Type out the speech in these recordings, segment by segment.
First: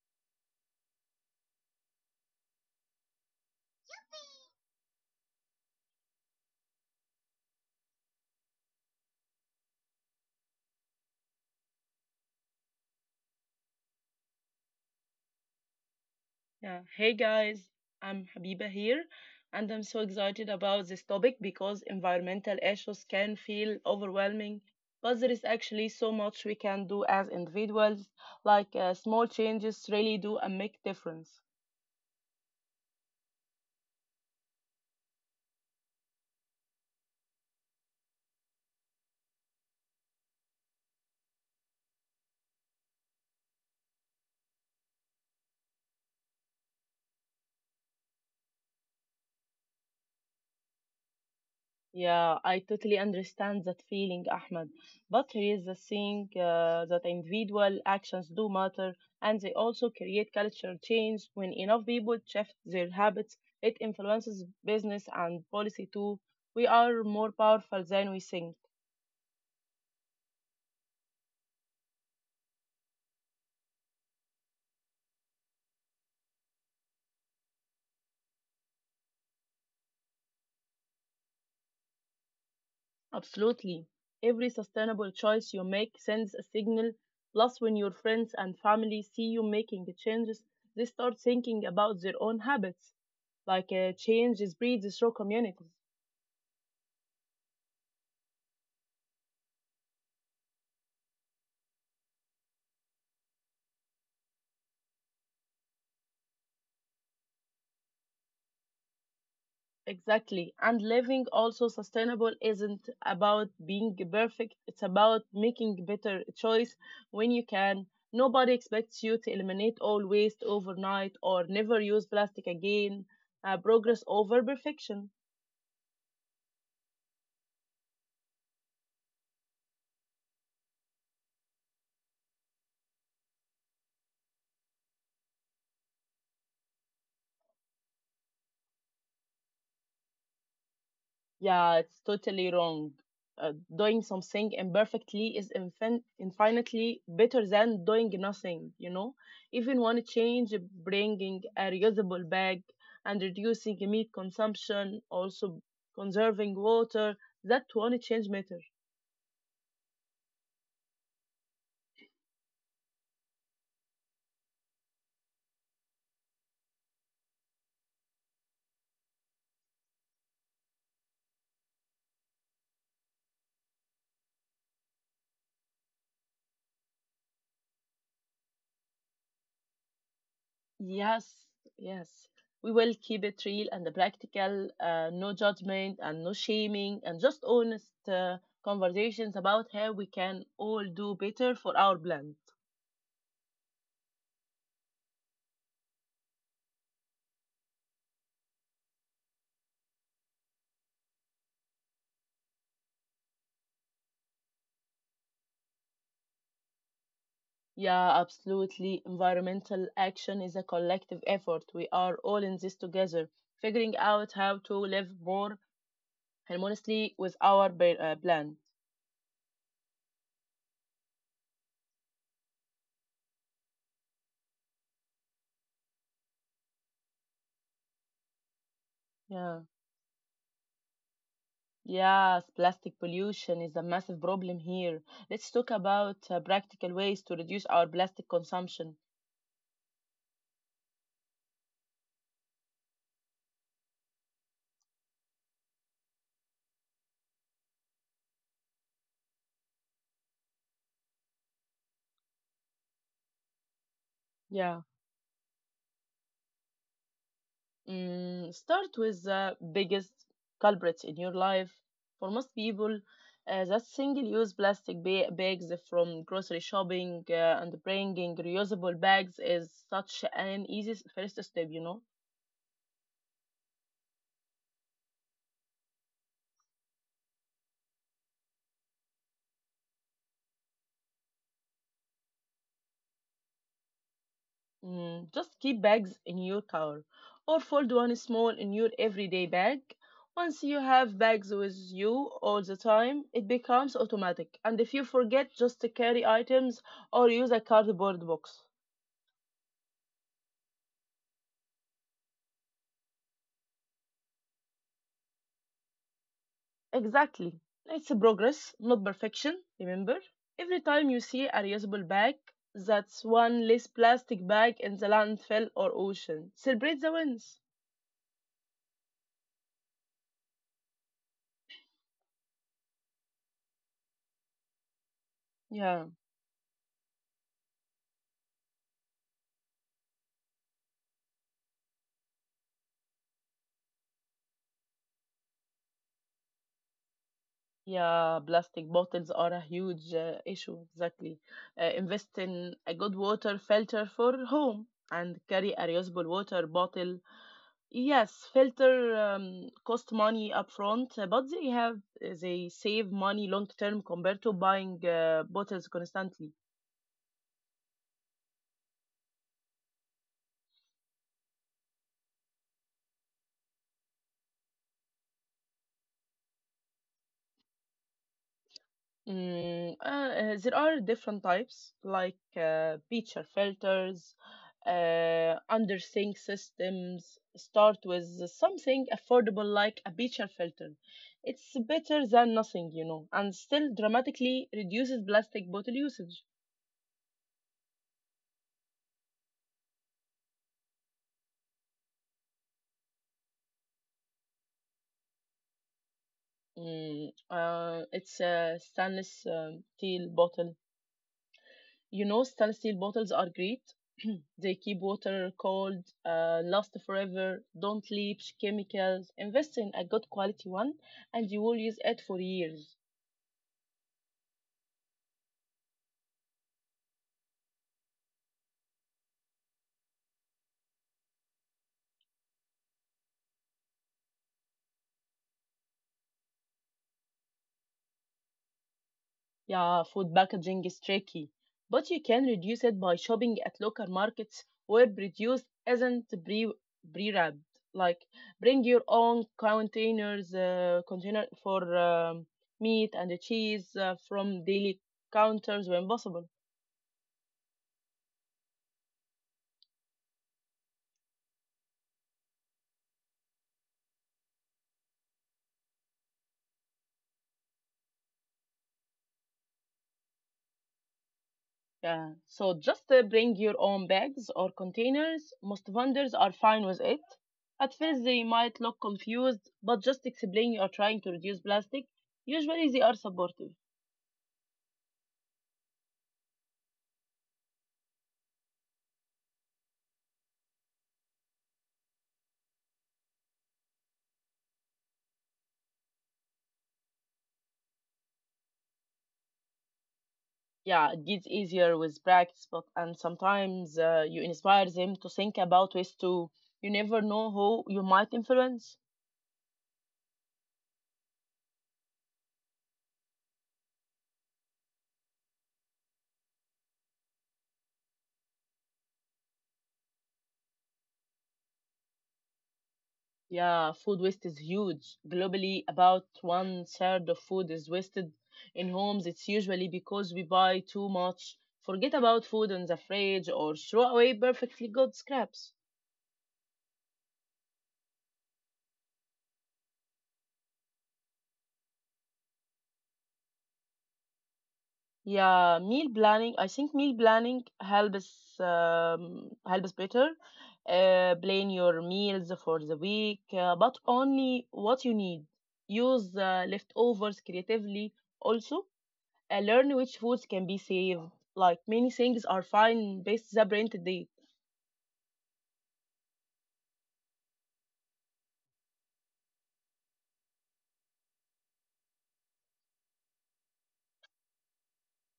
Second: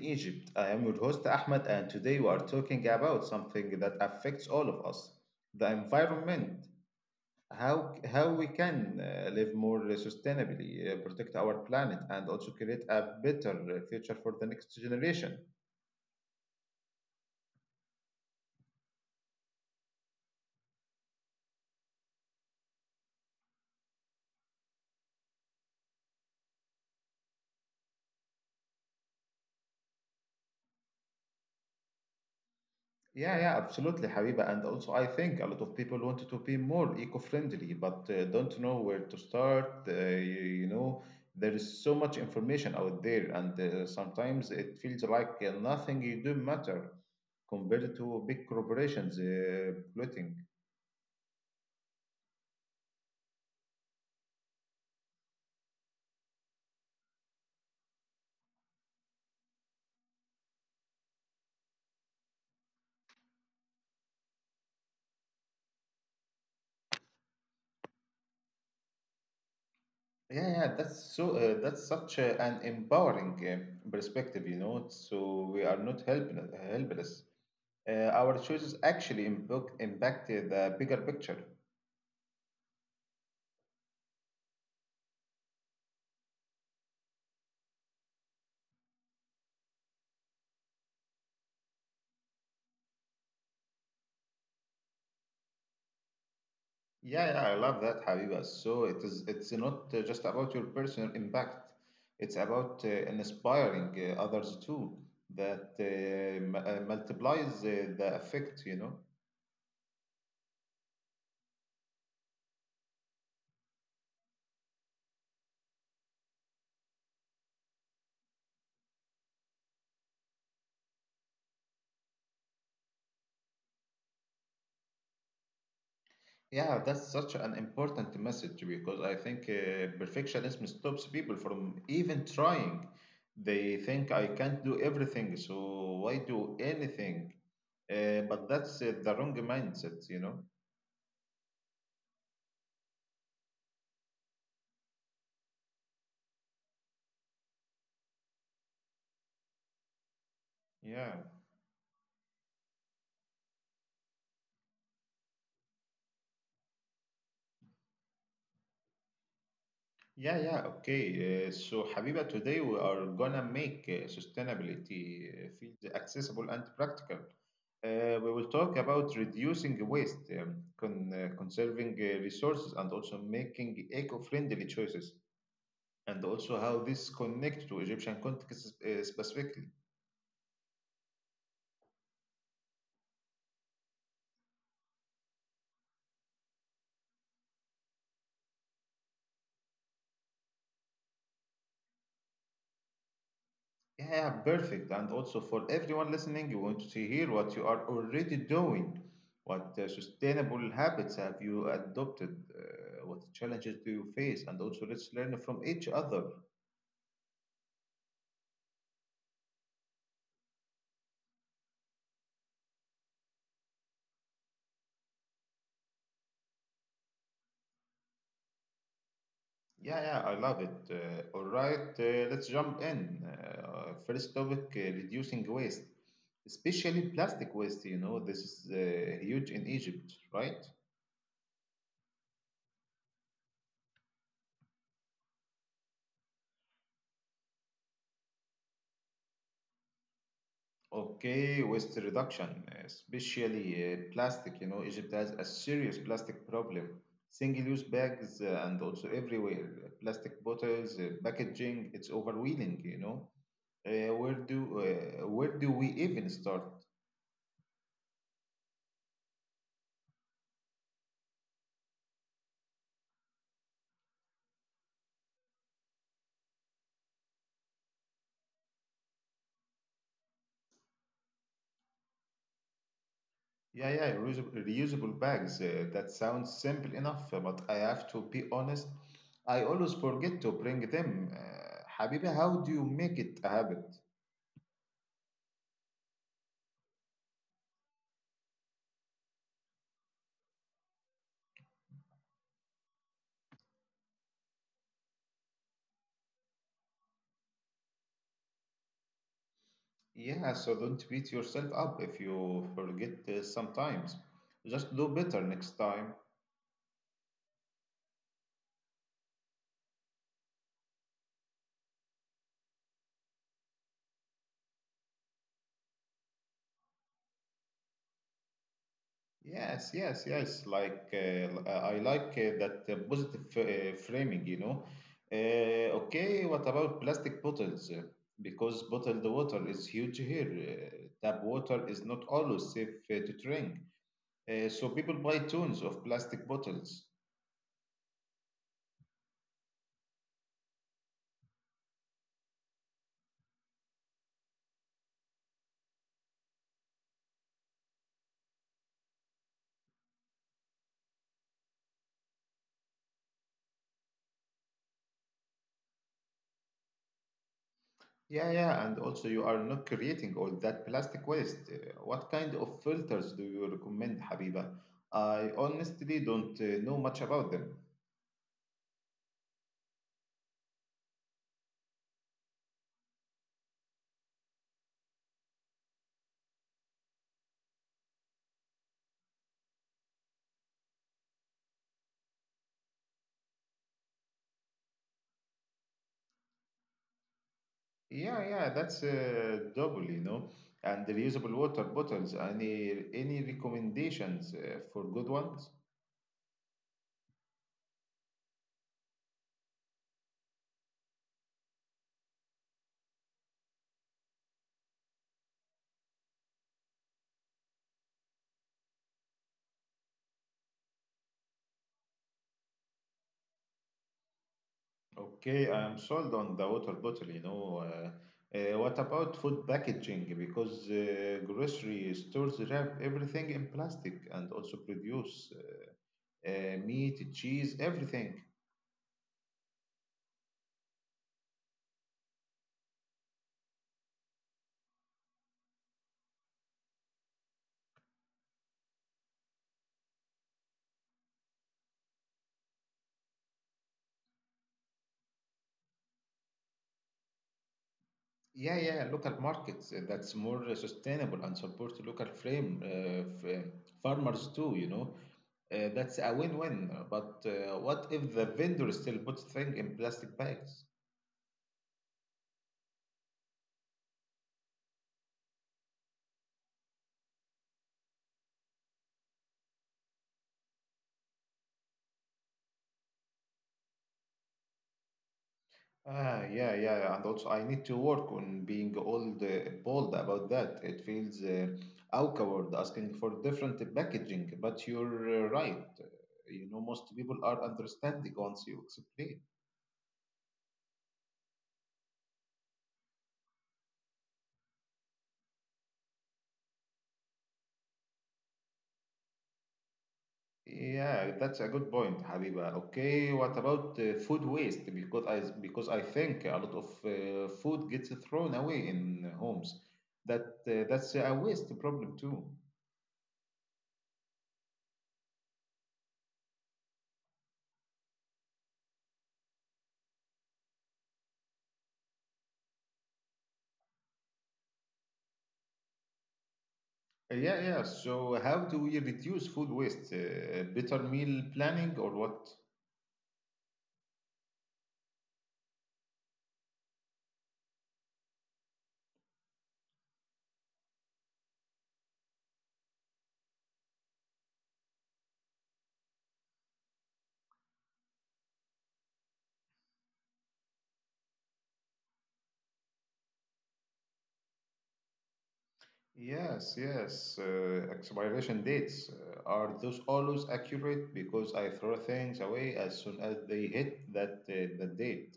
Egypt. I am your host Ahmed, and today we are talking about something that affects all of us, the environment. How we can live more sustainably, protect our planet, and also create a better future for the next generation. Yeah. Hey guys, I'm Habiba here, and I'm so excited about this topic because environmental issues can feel overwhelming, but there is actually so much we can do as individuals, like small changes really do a make difference. Yeah, yeah, absolutely, Habiba. And also, I think a lot of people want to be more eco-friendly, but don't know where to start. You know, there is so much information out there, and sometimes it feels like nothing you do matter compared to big corporations polluting. Yeah, I totally understand that feeling, Ahmed. But here is the thing that individual actions do matter and they also create cultural change. When enough people shift their habits, it influences business and policy too. We are more powerful than we think. Yeah, yeah, that's so. That's such an empowering perspective, you know. So we are not helpless. Our choices actually impact the bigger picture. Absolutely. Every sustainable choice you make sends a signal. Plus, when your friends and family see you making the changes, they start thinking about their own habits. Like change is breeds through communities. Yeah, yeah, I love that, Habiba. So it's not just about your personal impact. It's about inspiring others too, that multiplies the effect, you know. Exactly. And living also sustainable isn't about being perfect, it's about making better choice when you can. Nobody expects you to eliminate all waste overnight or never use plastic again. Progress over perfection. Yeah, that's such an important message because I think perfectionism stops people from even trying. They think I can't do everything, so why do anything? But that's the wrong mindset, you know. Yeah, it's totally wrong. Doing something imperfectly is infinitely better than doing nothing, you know? Even one change, Yeah. bringing a reusable bag and reducing meat consumption, also conserving water, that one change matter. Yeah, yeah, okay. So, Habiba, today we are gonna make sustainability field accessible and practical. We will talk about reducing waste, conserving resources, and also making eco-friendly choices, and also how this connects to Egyptian context specifically. Yes, yes. We will keep it real and practical, no judgment and no shaming, and just honest conversations about how we can all do better for our planet. Yeah, perfect. And also for everyone listening, you want to hear what you are already doing. What sustainable habits have you adopted? What challenges do you face? And also, let's learn from each other. Yeah, absolutely. Environmental action is a collective effort. We are all in this together, figuring out how to live more harmoniously with our planet. Yeah, yeah, I love it. All right, let's jump in. First topic, reducing waste, especially plastic waste. You know, this is huge Yeah. in Egypt, right? Yes, plastic pollution is a massive problem here. Let's talk about practical ways to reduce our plastic consumption. Okay, waste reduction, especially plastic. You know, Egypt has a serious plastic problem. Single-use bags and also everywhere, plastic bottles, packaging, it's overwhelming, you know. Yeah. Where do we even start? Start with the biggest culprits in your life. For most people, that's single-use plastic bags from grocery shopping and bringing reusable bags is such an easy first step, you know. Yeah, yeah, reusable bags. That sounds simple enough, but I have to be honest, I always forget to bring them. Habibi, how do you make it a habit? Just keep bags in your car or fold one small in your everyday bag. Once you have bags with you all the time, it becomes automatic. And if you forget, just to carry items or use a cardboard box. Yeah, so don't beat yourself up if you forget sometimes. Just do better next time. Exactly. It's a progress, not perfection, remember? Every time you see a reusable bag, that's one less plastic bag in the landfill or ocean. Celebrate the wins. Yes, yes, yes. I like that positive framing, you know. Yeah, Okay, what about plastic bottles? Because bottled water is huge here. Tap water is not always safe to drink. So people buy tons of plastic bottles. yeah, plastic bottles are a huge issue, exactly. Invest in a good water filter for home and carry a reusable water bottle. Yes, filter cost money upfront, but they have they save money long term compared to buying bottles constantly. Yeah, yeah, and also you are not creating all that plastic waste. What kind of filters do you recommend, Habiba? I honestly don't know much about them. There are different types like picture filters, under sync systems. Start with something affordable like a picture filter. It's better than nothing, you know, and still dramatically reduces plastic bottle usage. Yeah, yeah, that's double, you know. And the reusable water bottles. Any recommendations for good ones? It's a stainless steel bottle. You know, stainless steel bottles are great. They keep water cold, last forever, don't leach chemicals. Invest in a good quality one and you will use it for years. Okay, I'm sold on the water bottle, you know. What about food packaging? Because grocery stores wrap everything in plastic and also produce, meat, cheese, everything. Yeah, food packaging is tricky, but you can reduce it by shopping at local markets where produce isn't pre wrapped. Like bring your own containers, container for meat and cheese from daily counters when possible. Yeah, yeah, local markets, that's more sustainable and support local farmers too, you know. That's a win-win. But what if the vendor still puts things in plastic bags? Yeah. So just bring your own bags or containers. Most vendors are fine with it. At first, they might look confused, but just explain you are trying to reduce plastic. Usually, they are supportive. Ah, yeah, yeah, and also I need to work on being bold about that. It feels awkward asking for different packaging, but you're right. You know, most people are understanding once you explain. Yeah, it gets easier with practice, but and sometimes you inspire them to think about ways to. You never know who you might influence. Yeah, that's a good point, Habiba. Okay, what about food waste? Because I think a lot of food gets thrown away in homes. That's a waste problem too. Yeah, food waste is huge. Globally, about one third of food is wasted in homes. It's usually because we buy too much, forget about food in the fridge, or throw away perfectly good scraps. Yeah, yeah. So how do we reduce food waste? Better meal planning or what? Yeah, meal planning. I think meal planning helps helps better. Plan your meals for the week, but only what you need. Use leftovers creatively also learn which foods can be safe. Like many things are fine based the brand date. Yes, yes. Expiration dates, are those always accurate because I throw things away as soon as they hit that the date.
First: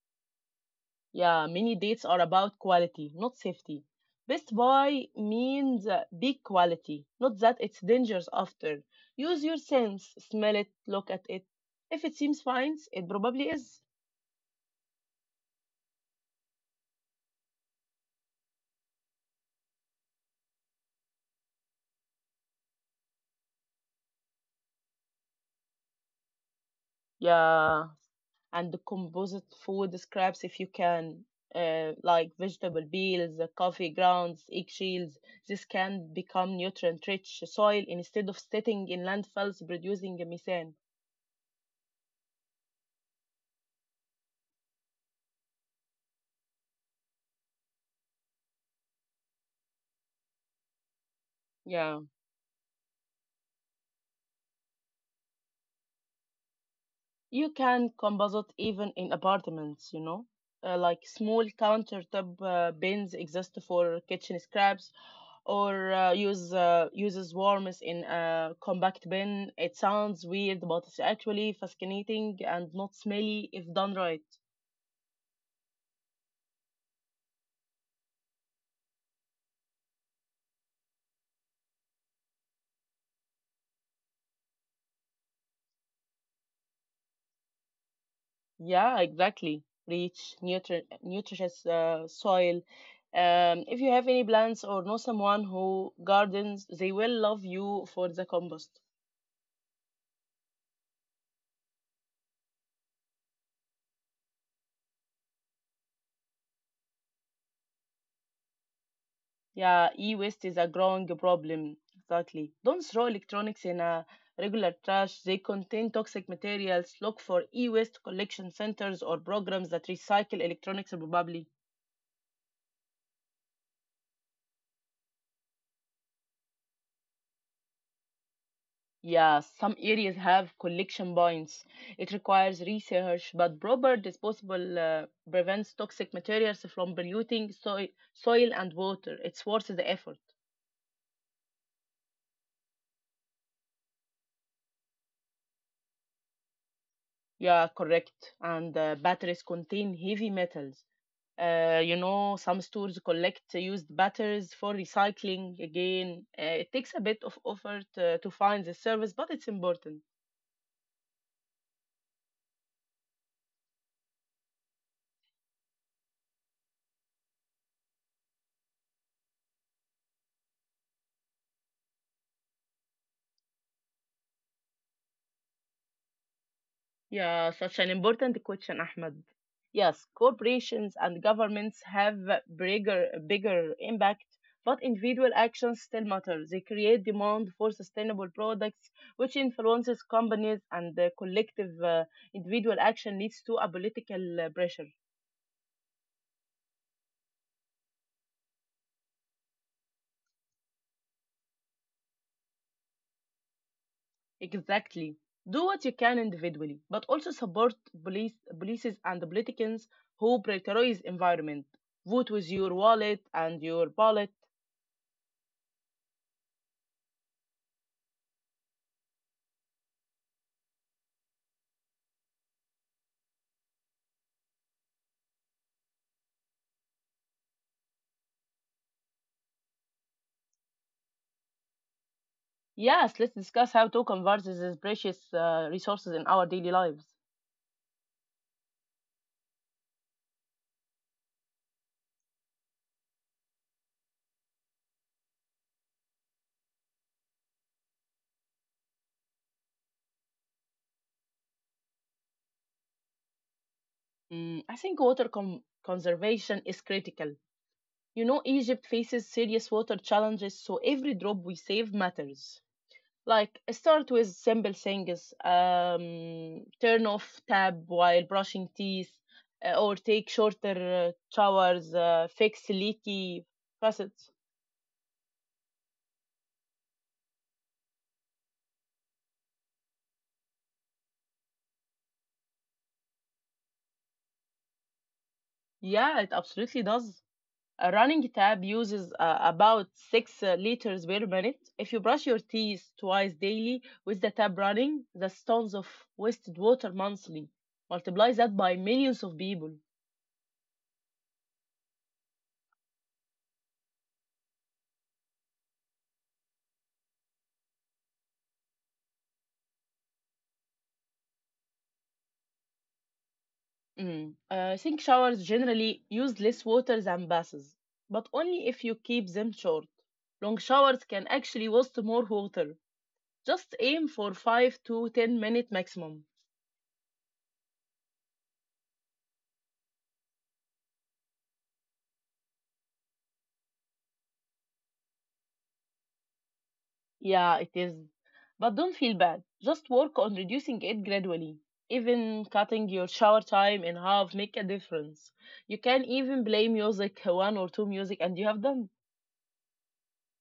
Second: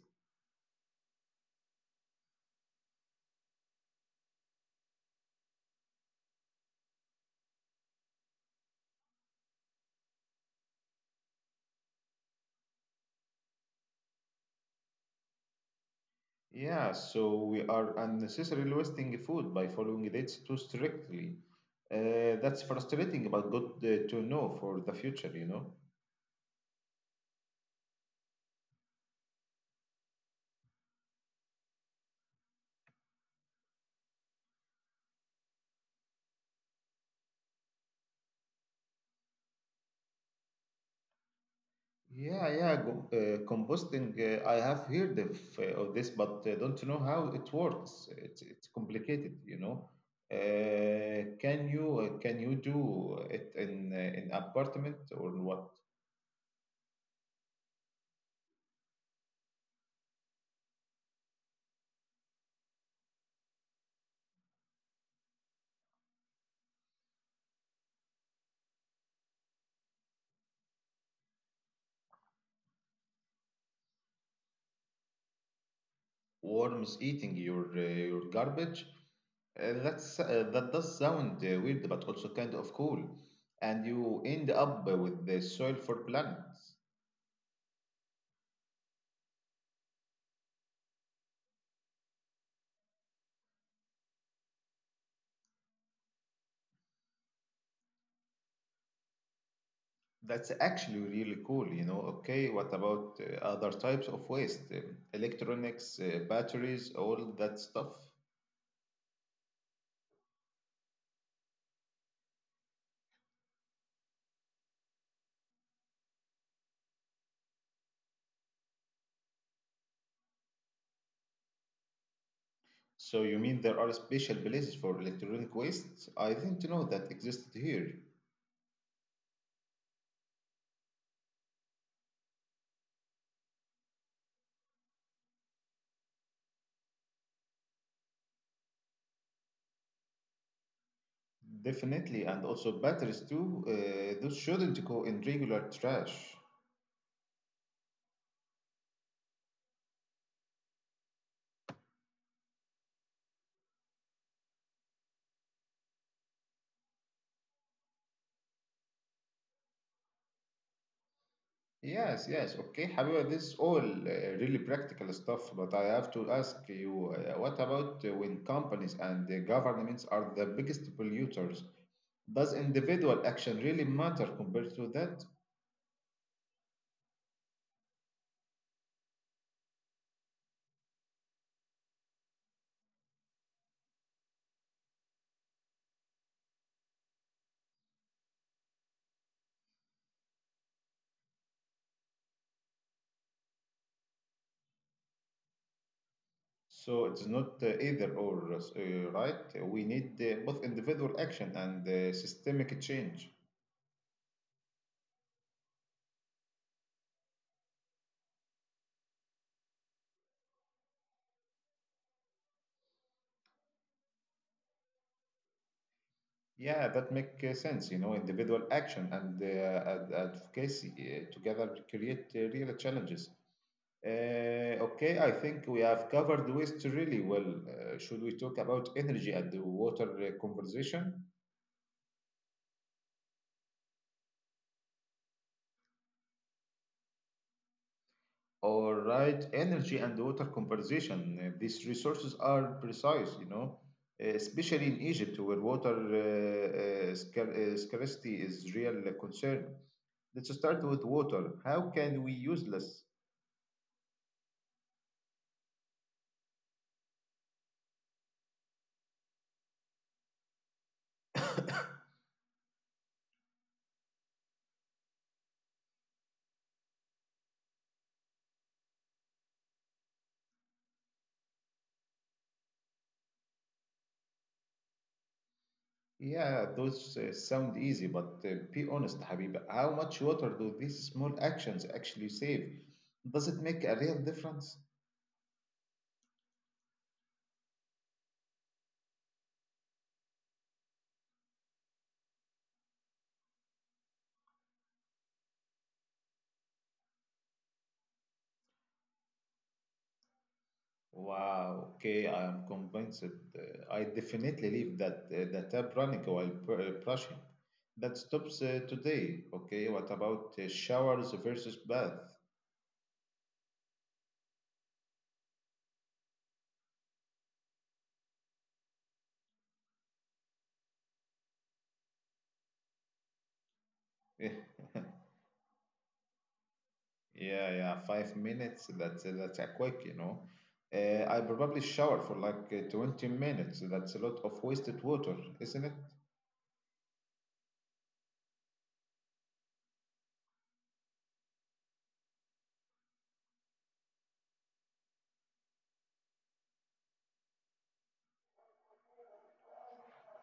Yeah, many dates are about quality, not safety. Best buy means big quality, not that it's dangerous after. Use your sense, smell it, look at it. If it seems fine, it probably is. Yeah, so we are unnecessarily wasting food by following dates too strictly. That's frustrating, but good to know for the future, you know? Yeah, and the composite food scraps if you can, like vegetable peels, coffee grounds, eggshells. This can become nutrient-rich soil instead of sitting in landfills producing methane. Yeah, yeah, go, uh, composting. I have heard of this, but don't know how it works. It's complicated, you know. Yeah, Can you do it in an apartment or what? you can composite even in apartments. You know, like small countertop bins exist for kitchen scraps or uses worms in a compact bin. It sounds weird, but it's actually fascinating and not smelly if done right. Worms eating your garbage. That's that does sound weird, but also kind of cool. And you end up with the soil for plants. Yeah, exactly. Rich, nutritious soil. If you have any plants or know someone who gardens, they will love you for the compost. That's actually really cool, you know. Okay, what about other types of waste? Electronics, batteries, all that stuff. Yeah, e-waste is a growing problem. Exactly. Don't throw electronics in a regular trash. They contain toxic materials. Look for e-waste collection centers or programs that recycle electronics probably. So you mean there are special places for electronic waste? I didn't know that existed here. Yeah, some areas have collection points. It requires research, but proper disposable prevents toxic materials from polluting soil and water. It's worth the effort. Definitely, and also batteries too. Those shouldn't go in regular trash. Yeah, correct. And batteries contain heavy metals. You know, some stores collect used batteries for recycling again. It takes a bit of effort to find the service, but it's important. Yes, yes, okay. However, this is all really practical stuff, but I have to ask you, what about when companies and the governments are the biggest polluters? Does individual action really matter compared to that? Yeah, such an important question, Ahmed. Yes, corporations and governments have bigger impact, but individual actions still matter. They create demand for sustainable products, which influences companies, and the collective individual action leads to a political pressure. So it's not either or, right? We need both individual action and systemic change. Exactly. Do what you can individually, but also support police, policies and the politicians who prioritize environment. Vote with your wallet and your ballot. Yeah, that make sense. You know, individual action and advocacy together create real challenges. Uh, okay, I think we have covered waste really well. Should we talk about energy and the water conversation? Yes, let's discuss how to convert these precious resources in our daily lives. All right, energy and water conversation. These resources are precise, you know, especially in Egypt where water scarcity is real concern. Let's start with water. How can we use less? I think water conservation is critical. You know, Egypt faces serious water challenges, so every drop we save matters. Like, start with simple things turn off tap while brushing teeth, or take shorter showers, fix leaky faucets. Yeah, those sound easy, but be honest, Habib, how much water do these small actions actually save? Does it make a real difference? Yeah, it absolutely does. A running tap uses about 6 liters per minute. If you brush your teeth twice daily with the tap running, the tons of wasted water monthly. Multiply that by millions of people. Wow, okay, I am convinced. I definitely leave that the tap running while brushing. That stops today. Okay, what about showers versus bath? Mm. I think showers generally use less water than baths, but only if you keep them short. Long showers can actually waste more water. Just aim for 5 to 10 minutes maximum. Yeah, yeah, 5 minutes. That's a quick, you know. I probably shower for like 20 minutes. That's a lot of wasted water, isn't it? Yeah, it is. But don't feel bad. Just work on reducing it gradually. Even cutting your shower time in half make a difference. You can even play music, one or two music, and you have done.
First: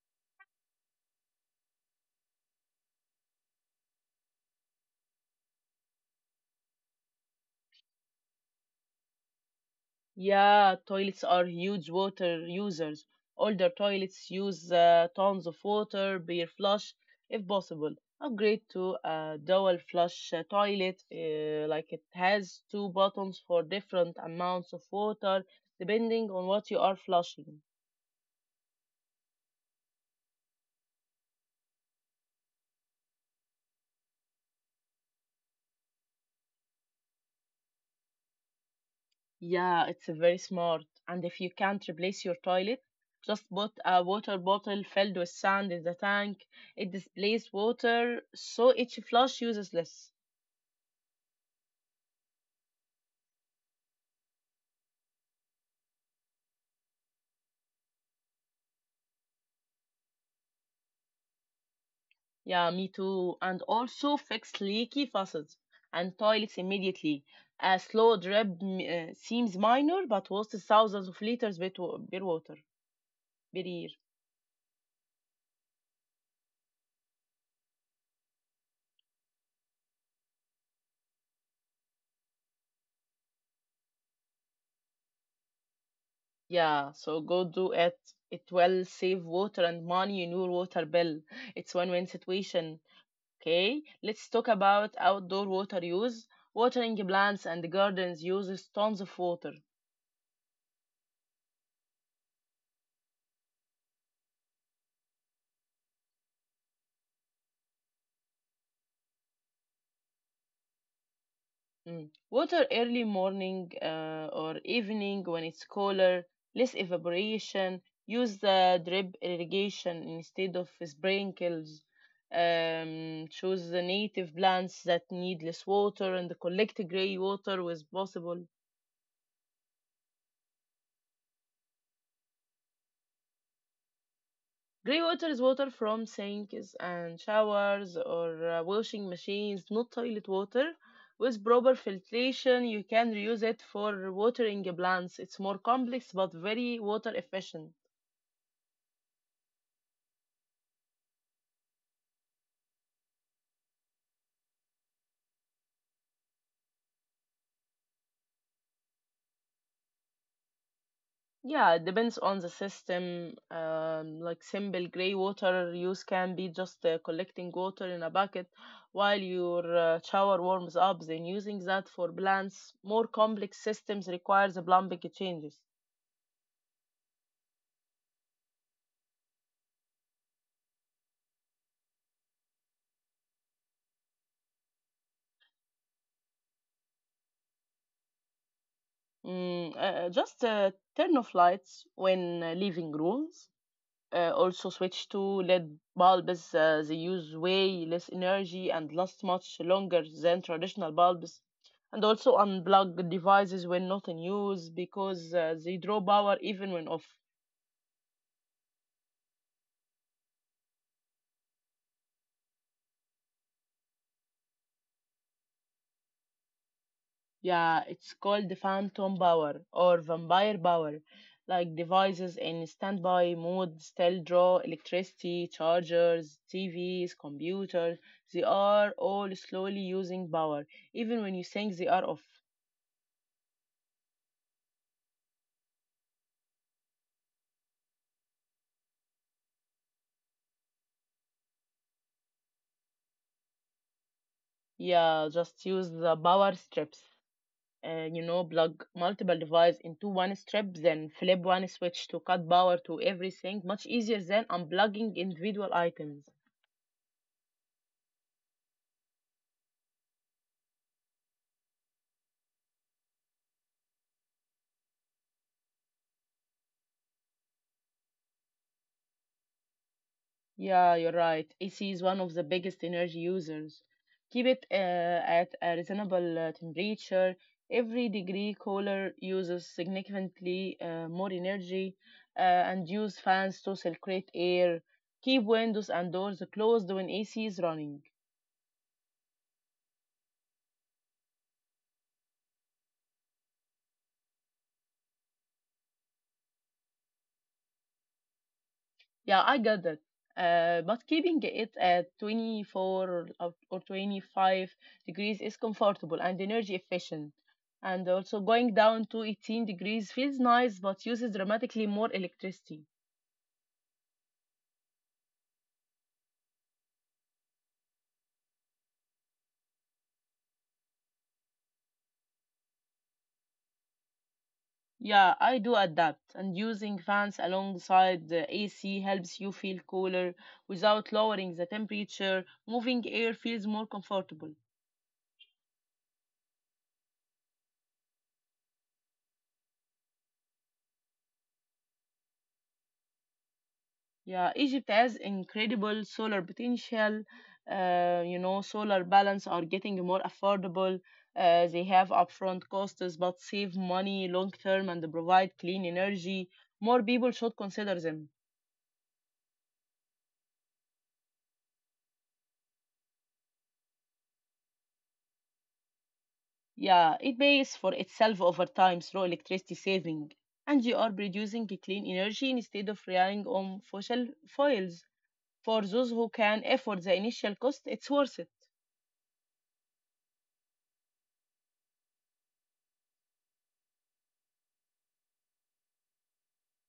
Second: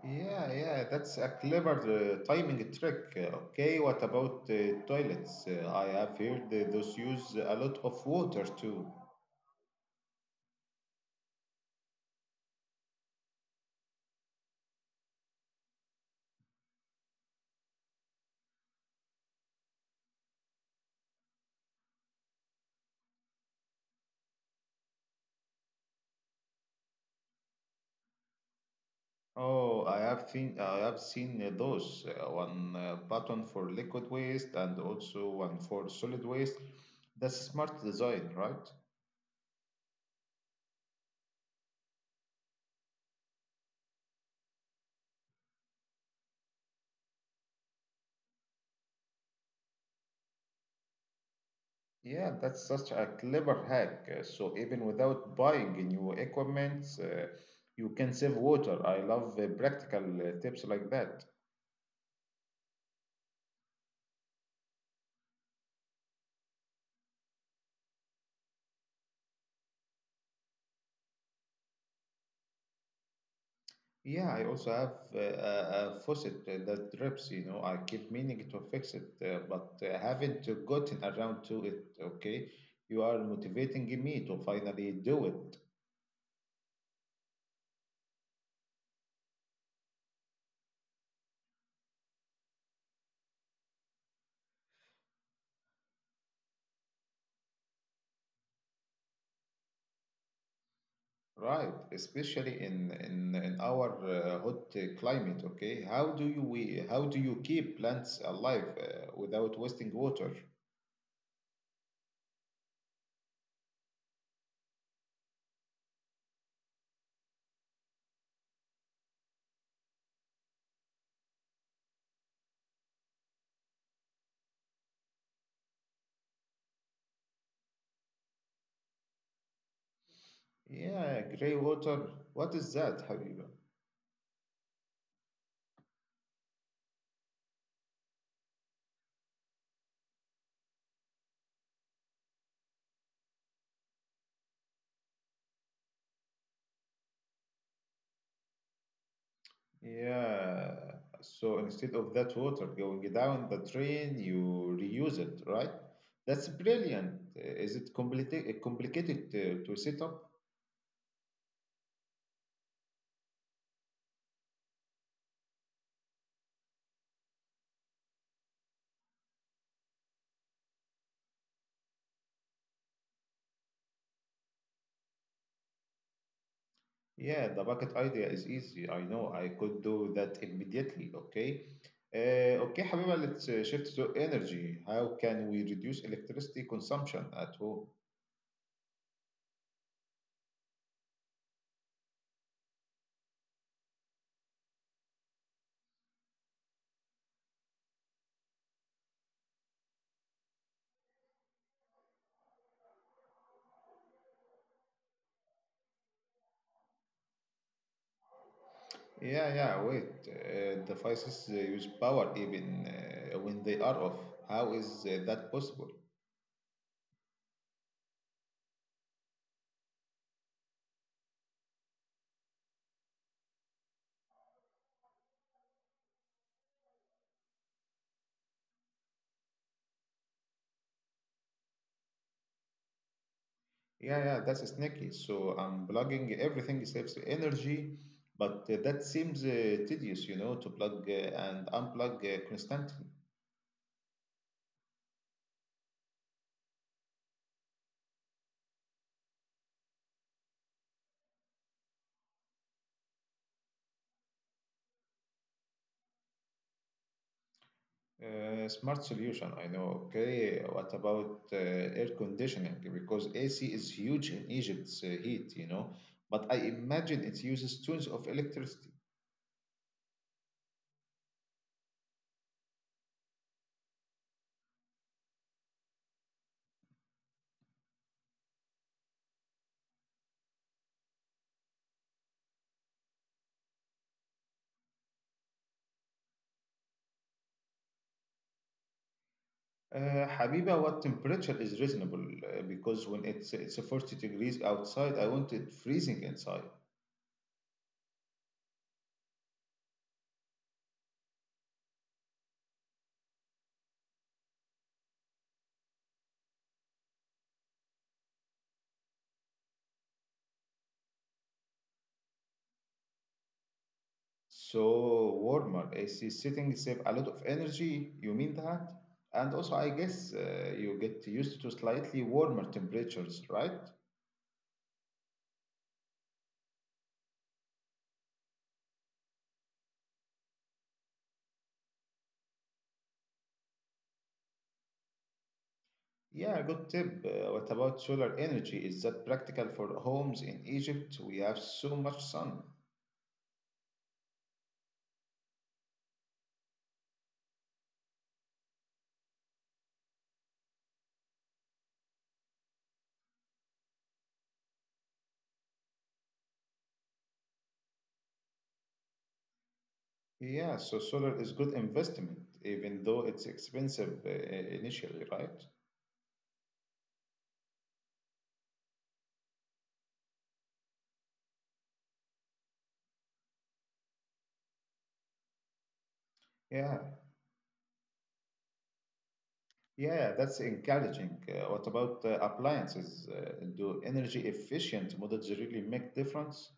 Yeah, yeah, that's a clever timing trick. Okay, what about toilets? I have heard those use a lot of water too. Yeah, toilets are huge water users. Older toilets use tons of water per flush, if possible. Upgrade to a dual flush toilet, like it has two buttons for different amounts of water, depending on what you are flushing. Oh, I have seen those, one button for liquid waste and also one for solid waste. That's smart design, right? Yeah, it's very smart. And if you can't replace your toilet, just put a water bottle filled with sand in the tank. It displays water, so each flush uses less. Yeah, that's such a clever hack. So even without buying new equipment, you can save water. I love practical tips like that. Yeah, me too. And also fix leaky faucets and toilets immediately. A slow drip seems minor, but wastes thousands of liters per water per year. Yeah, I also have a faucet that drips, you know. I keep meaning to fix it, but haven't gotten around to it. Okay, you are motivating me to finally do it. Yeah, so go do it. It will save water and money in your water bill. It's win-win situation. Okay, let's talk about outdoor water use. Watering plants and gardens uses tons of water. Right, especially in our hot climate, okay? How do you keep plants alive without wasting water? Mm. Water early morning or evening when it's cooler, less evaporation. Use the drip irrigation instead of sprinkles. Choose the native plants that need less water and collect gray water as possible. Yeah, gray water. What is that, Habiba? Grey water is water from sinks and showers or washing machines, not toilet water. With proper filtration, you can reuse it for watering plants. It's more complex but very water efficient. Yeah. So instead of that water going down the drain, you reuse it, right? That's brilliant. Is it complicated to set up? Yeah, it depends on the system. Like simple grey water use can be just collecting water in a bucket while your shower warms up, then using that for plants. More complex systems requires plumbing changes. Yeah, the bucket idea is easy. I know I could do that immediately. Okay. Okay, حبيبة, let's shift to energy. How can we reduce electricity consumption at home? Just turn off lights when leaving rooms. Also switch to LED bulbs. They use way less energy and last much longer than traditional bulbs. And also unplug devices when not in use because they draw power even when off. Yeah, yeah, wait. Devices use power even when they are off. How is that possible? Yeah, it's called the Phantom Power or Vampire Power. Like devices in standby mode still draw electricity, chargers, TVs, computers. They are all slowly using power, even when you think they are off. Yeah, yeah, that's sneaky. So unplugging everything saves energy, but that seems tedious, you know, to plug and unplug constantly. Yeah, just use the power strips. You know, plug multiple devices into one strip, then flip one switch to cut power to everything. Much easier than unplugging individual items. Smart solution, I know. Okay, what about air conditioning? Because AC is huge in Egypt's heat, you know. But I imagine it uses tons of electricity. Yeah, you're right. AC is one of the biggest energy users. Keep it at a reasonable temperature. Every degree cooler uses significantly more energy, uh, and use fans to circulate air. Keep windows and doors closed when AC is running. Habiba, what temperature is reasonable? Because when it's 40 degrees outside, I want it freezing inside. Yeah, I get that. But keeping it at 24 or 25 degrees is comfortable and energy efficient. And also going down to 18 degrees feels nice but uses dramatically more electricity. So warmer AC setting save a lot of energy. You mean that? And also, I guess you get used to slightly warmer temperatures, right? Yeah, I do adapt, and using fans alongside the AC helps you feel cooler without lowering the temperature. Moving air feels more comfortable. Yeah, good tip. What about solar energy? Is that practical for homes in Egypt? We have so much sun. Yeah, Egypt has incredible solar potential. You know, solar balance are getting more affordable. They have upfront costs but save money long term and provide clean energy. More people should consider them. Yeah, so solar is good investment, even though it's expensive initially, right? Yeah, it pays for itself over time through electricity saving. And you are producing clean energy instead of relying on fossil fuels. For those who can afford Yeah, the initial cost, it's worth it. yeah, that's encouraging. What about appliances? Do energy efficient models really make difference?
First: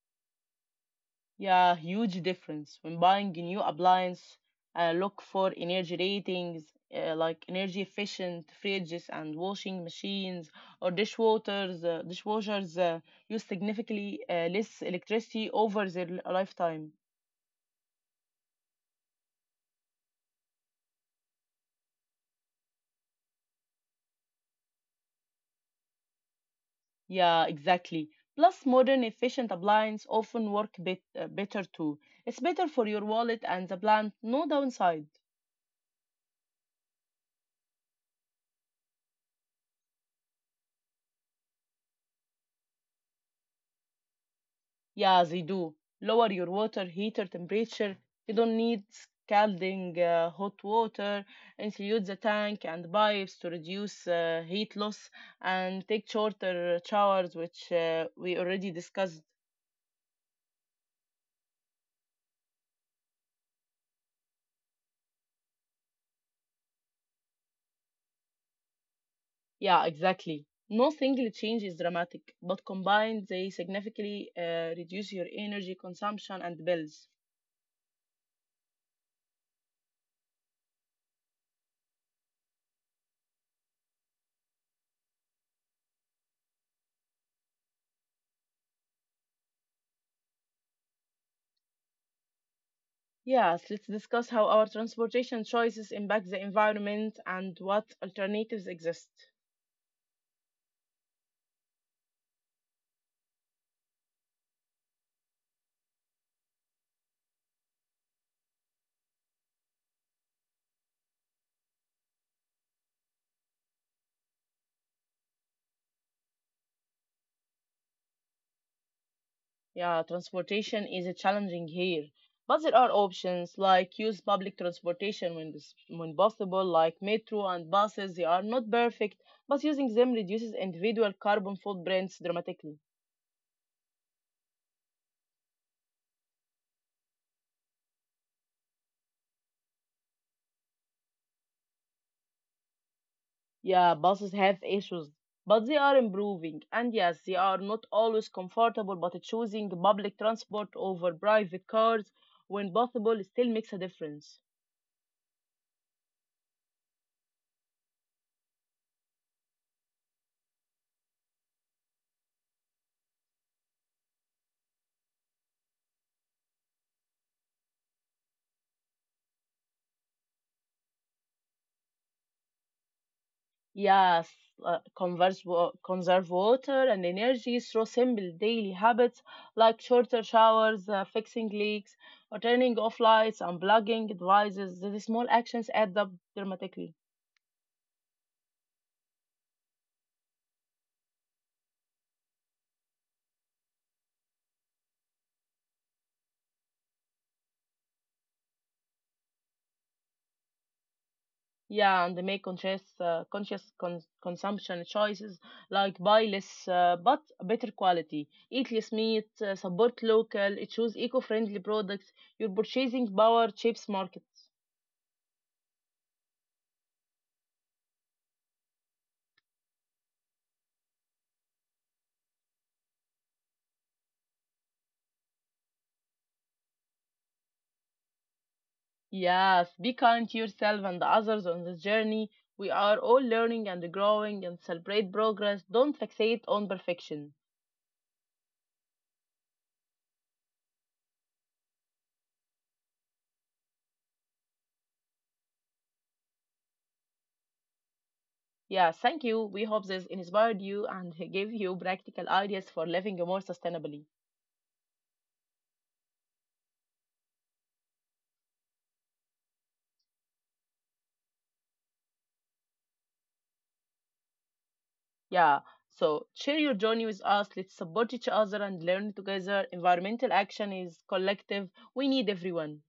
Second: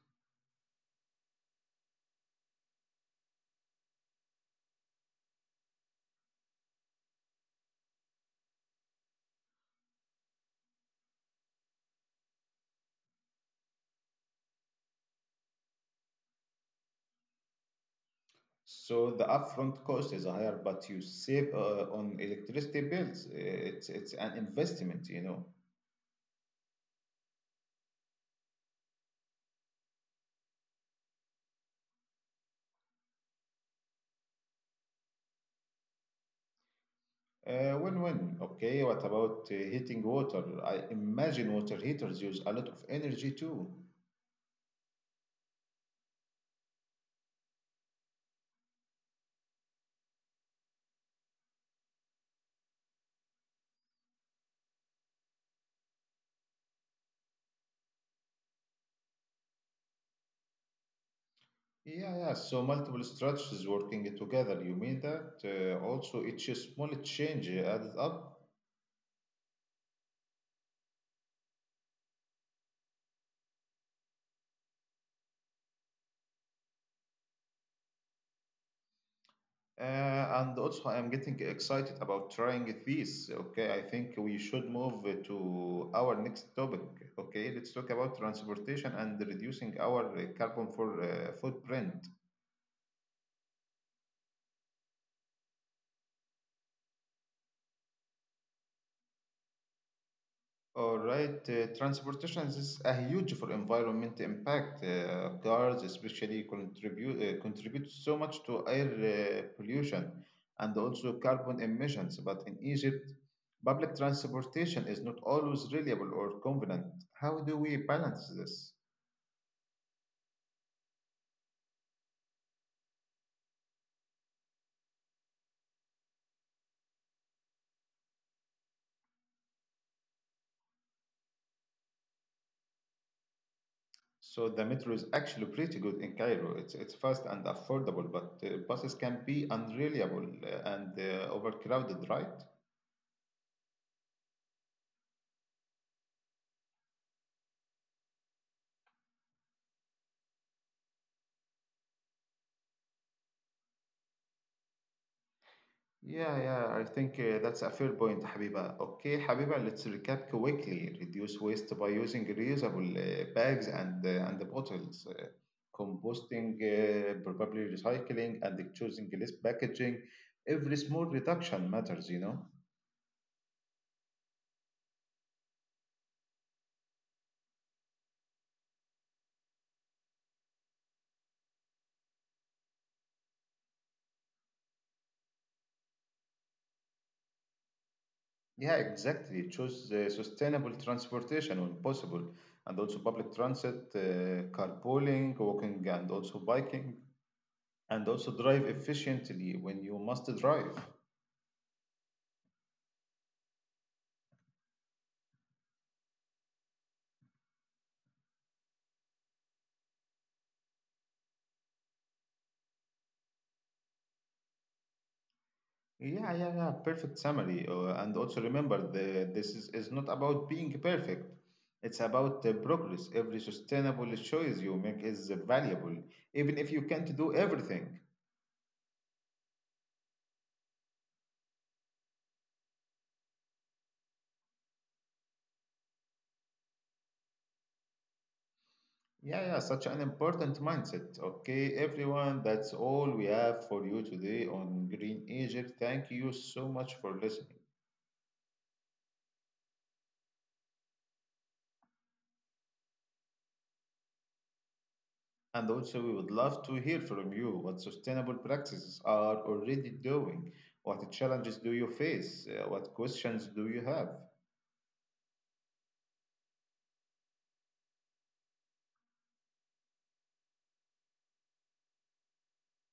Yeah, huge difference. When buying a new appliance, I look for energy ratings like energy efficient fridges and washing machines or dishwaters. Dishwashers use significantly less electricity over their lifetime. So the upfront cost is higher, but you save on electricity bills. It's an investment, you know. Yeah, exactly. Plus, modern efficient appliances often work better too. It's better for your wallet and the plant, no downside. Win-win. Okay, what about heating water? I imagine water heaters use a lot of energy too. Yeah, they do. Lower your water heater temperature. You don't need scalding hot water. Insulate the tank and pipes to reduce heat loss and take shorter showers, which we already discussed. Yeah, yeah. So multiple strategies working together. You mean that? Also, each small change added up. Yeah, exactly. No single change is dramatic, but combined, they significantly reduce your energy consumption and bills. And also, I am getting excited about trying these. Okay, I think we should move to our next topic. Okay, let's talk about transportation and reducing our carbon footprint. Yes, let's discuss how our transportation choices impact the environment and what alternatives exist. All right, transportation is a huge for environment impact. Cars especially contribute so much to air pollution and also carbon emissions. But in Egypt, public transportation is not always reliable or convenient. How do we balance this? Yeah, transportation is a challenging here, but there are options like use public transportation when possible, like metro and buses. They are not perfect, but using them reduces individual carbon footprints dramatically. So the metro is actually pretty good in Cairo. It's fast and affordable, but buses can be unreliable and overcrowded, right? Yeah, buses have issues, but they are improving. And yes, they are not always comfortable, but choosing public transport over private cars when possible still makes a difference. Yeah, yeah, I think that's a fair point, Habiba. Okay, Habiba, let's recap quickly. Reduce waste by using reusable bags and the bottles, composting, probably recycling, and choosing less packaging. Every small reduction matters, you know. Yes, conserve water and energy through simple daily habits like shorter showers, fixing leaks, or turning off lights, unplugging devices. These small actions add up dramatically. Yeah, exactly. Choose sustainable transportation when possible, and also public transit, carpooling, walking, and also biking, and also drive efficiently when you must drive. Yeah, and they make conscious consumption choices like buy less but better quality, eat less meat, support local, choose eco-friendly products. Your purchasing power shapes markets. Yeah, yeah, yeah. Perfect summary. And also remember, this is not about being perfect. It's about progress. Every sustainable choice you make is valuable, even if you can't do everything. Yes, be kind to yourself and the others on this journey. We are all learning and growing and celebrate progress. Don't fixate on perfection. Yeah, yeah. Such an important mindset. Okay, everyone, that's all we have for you today on Green Egypt. Thank you so much for listening. Yeah, thank you. We hope this inspired you and gave you practical ideas for living more sustainably. And also, we would love to hear from you what sustainable practices are already doing. What challenges do you face? What questions do you have? Yeah, so share your journey with us. Let's support each other and learn together. Environmental action is collective. We need everyone.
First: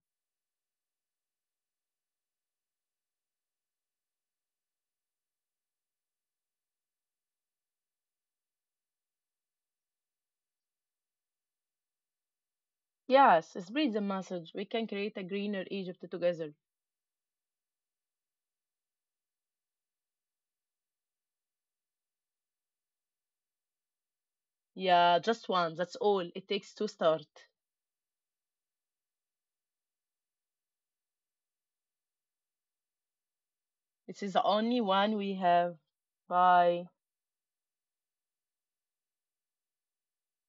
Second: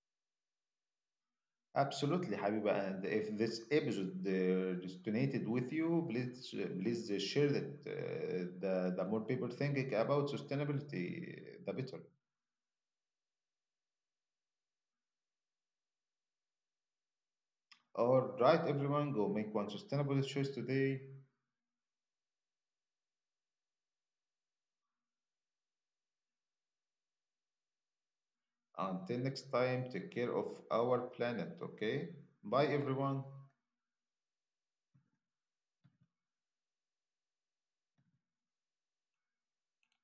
Absolutely, Habiba. And if this episode resonated with you, please share it. The the more people thinking about sustainability, the better. Yes, spread the message. We can create a greener Egypt together. All right, everyone, go make one sustainable choice today. Yeah, just one. That's all. It takes to start. Until next time, take care of our planet. Okay, bye, It is the everyone. only one we have. Bye.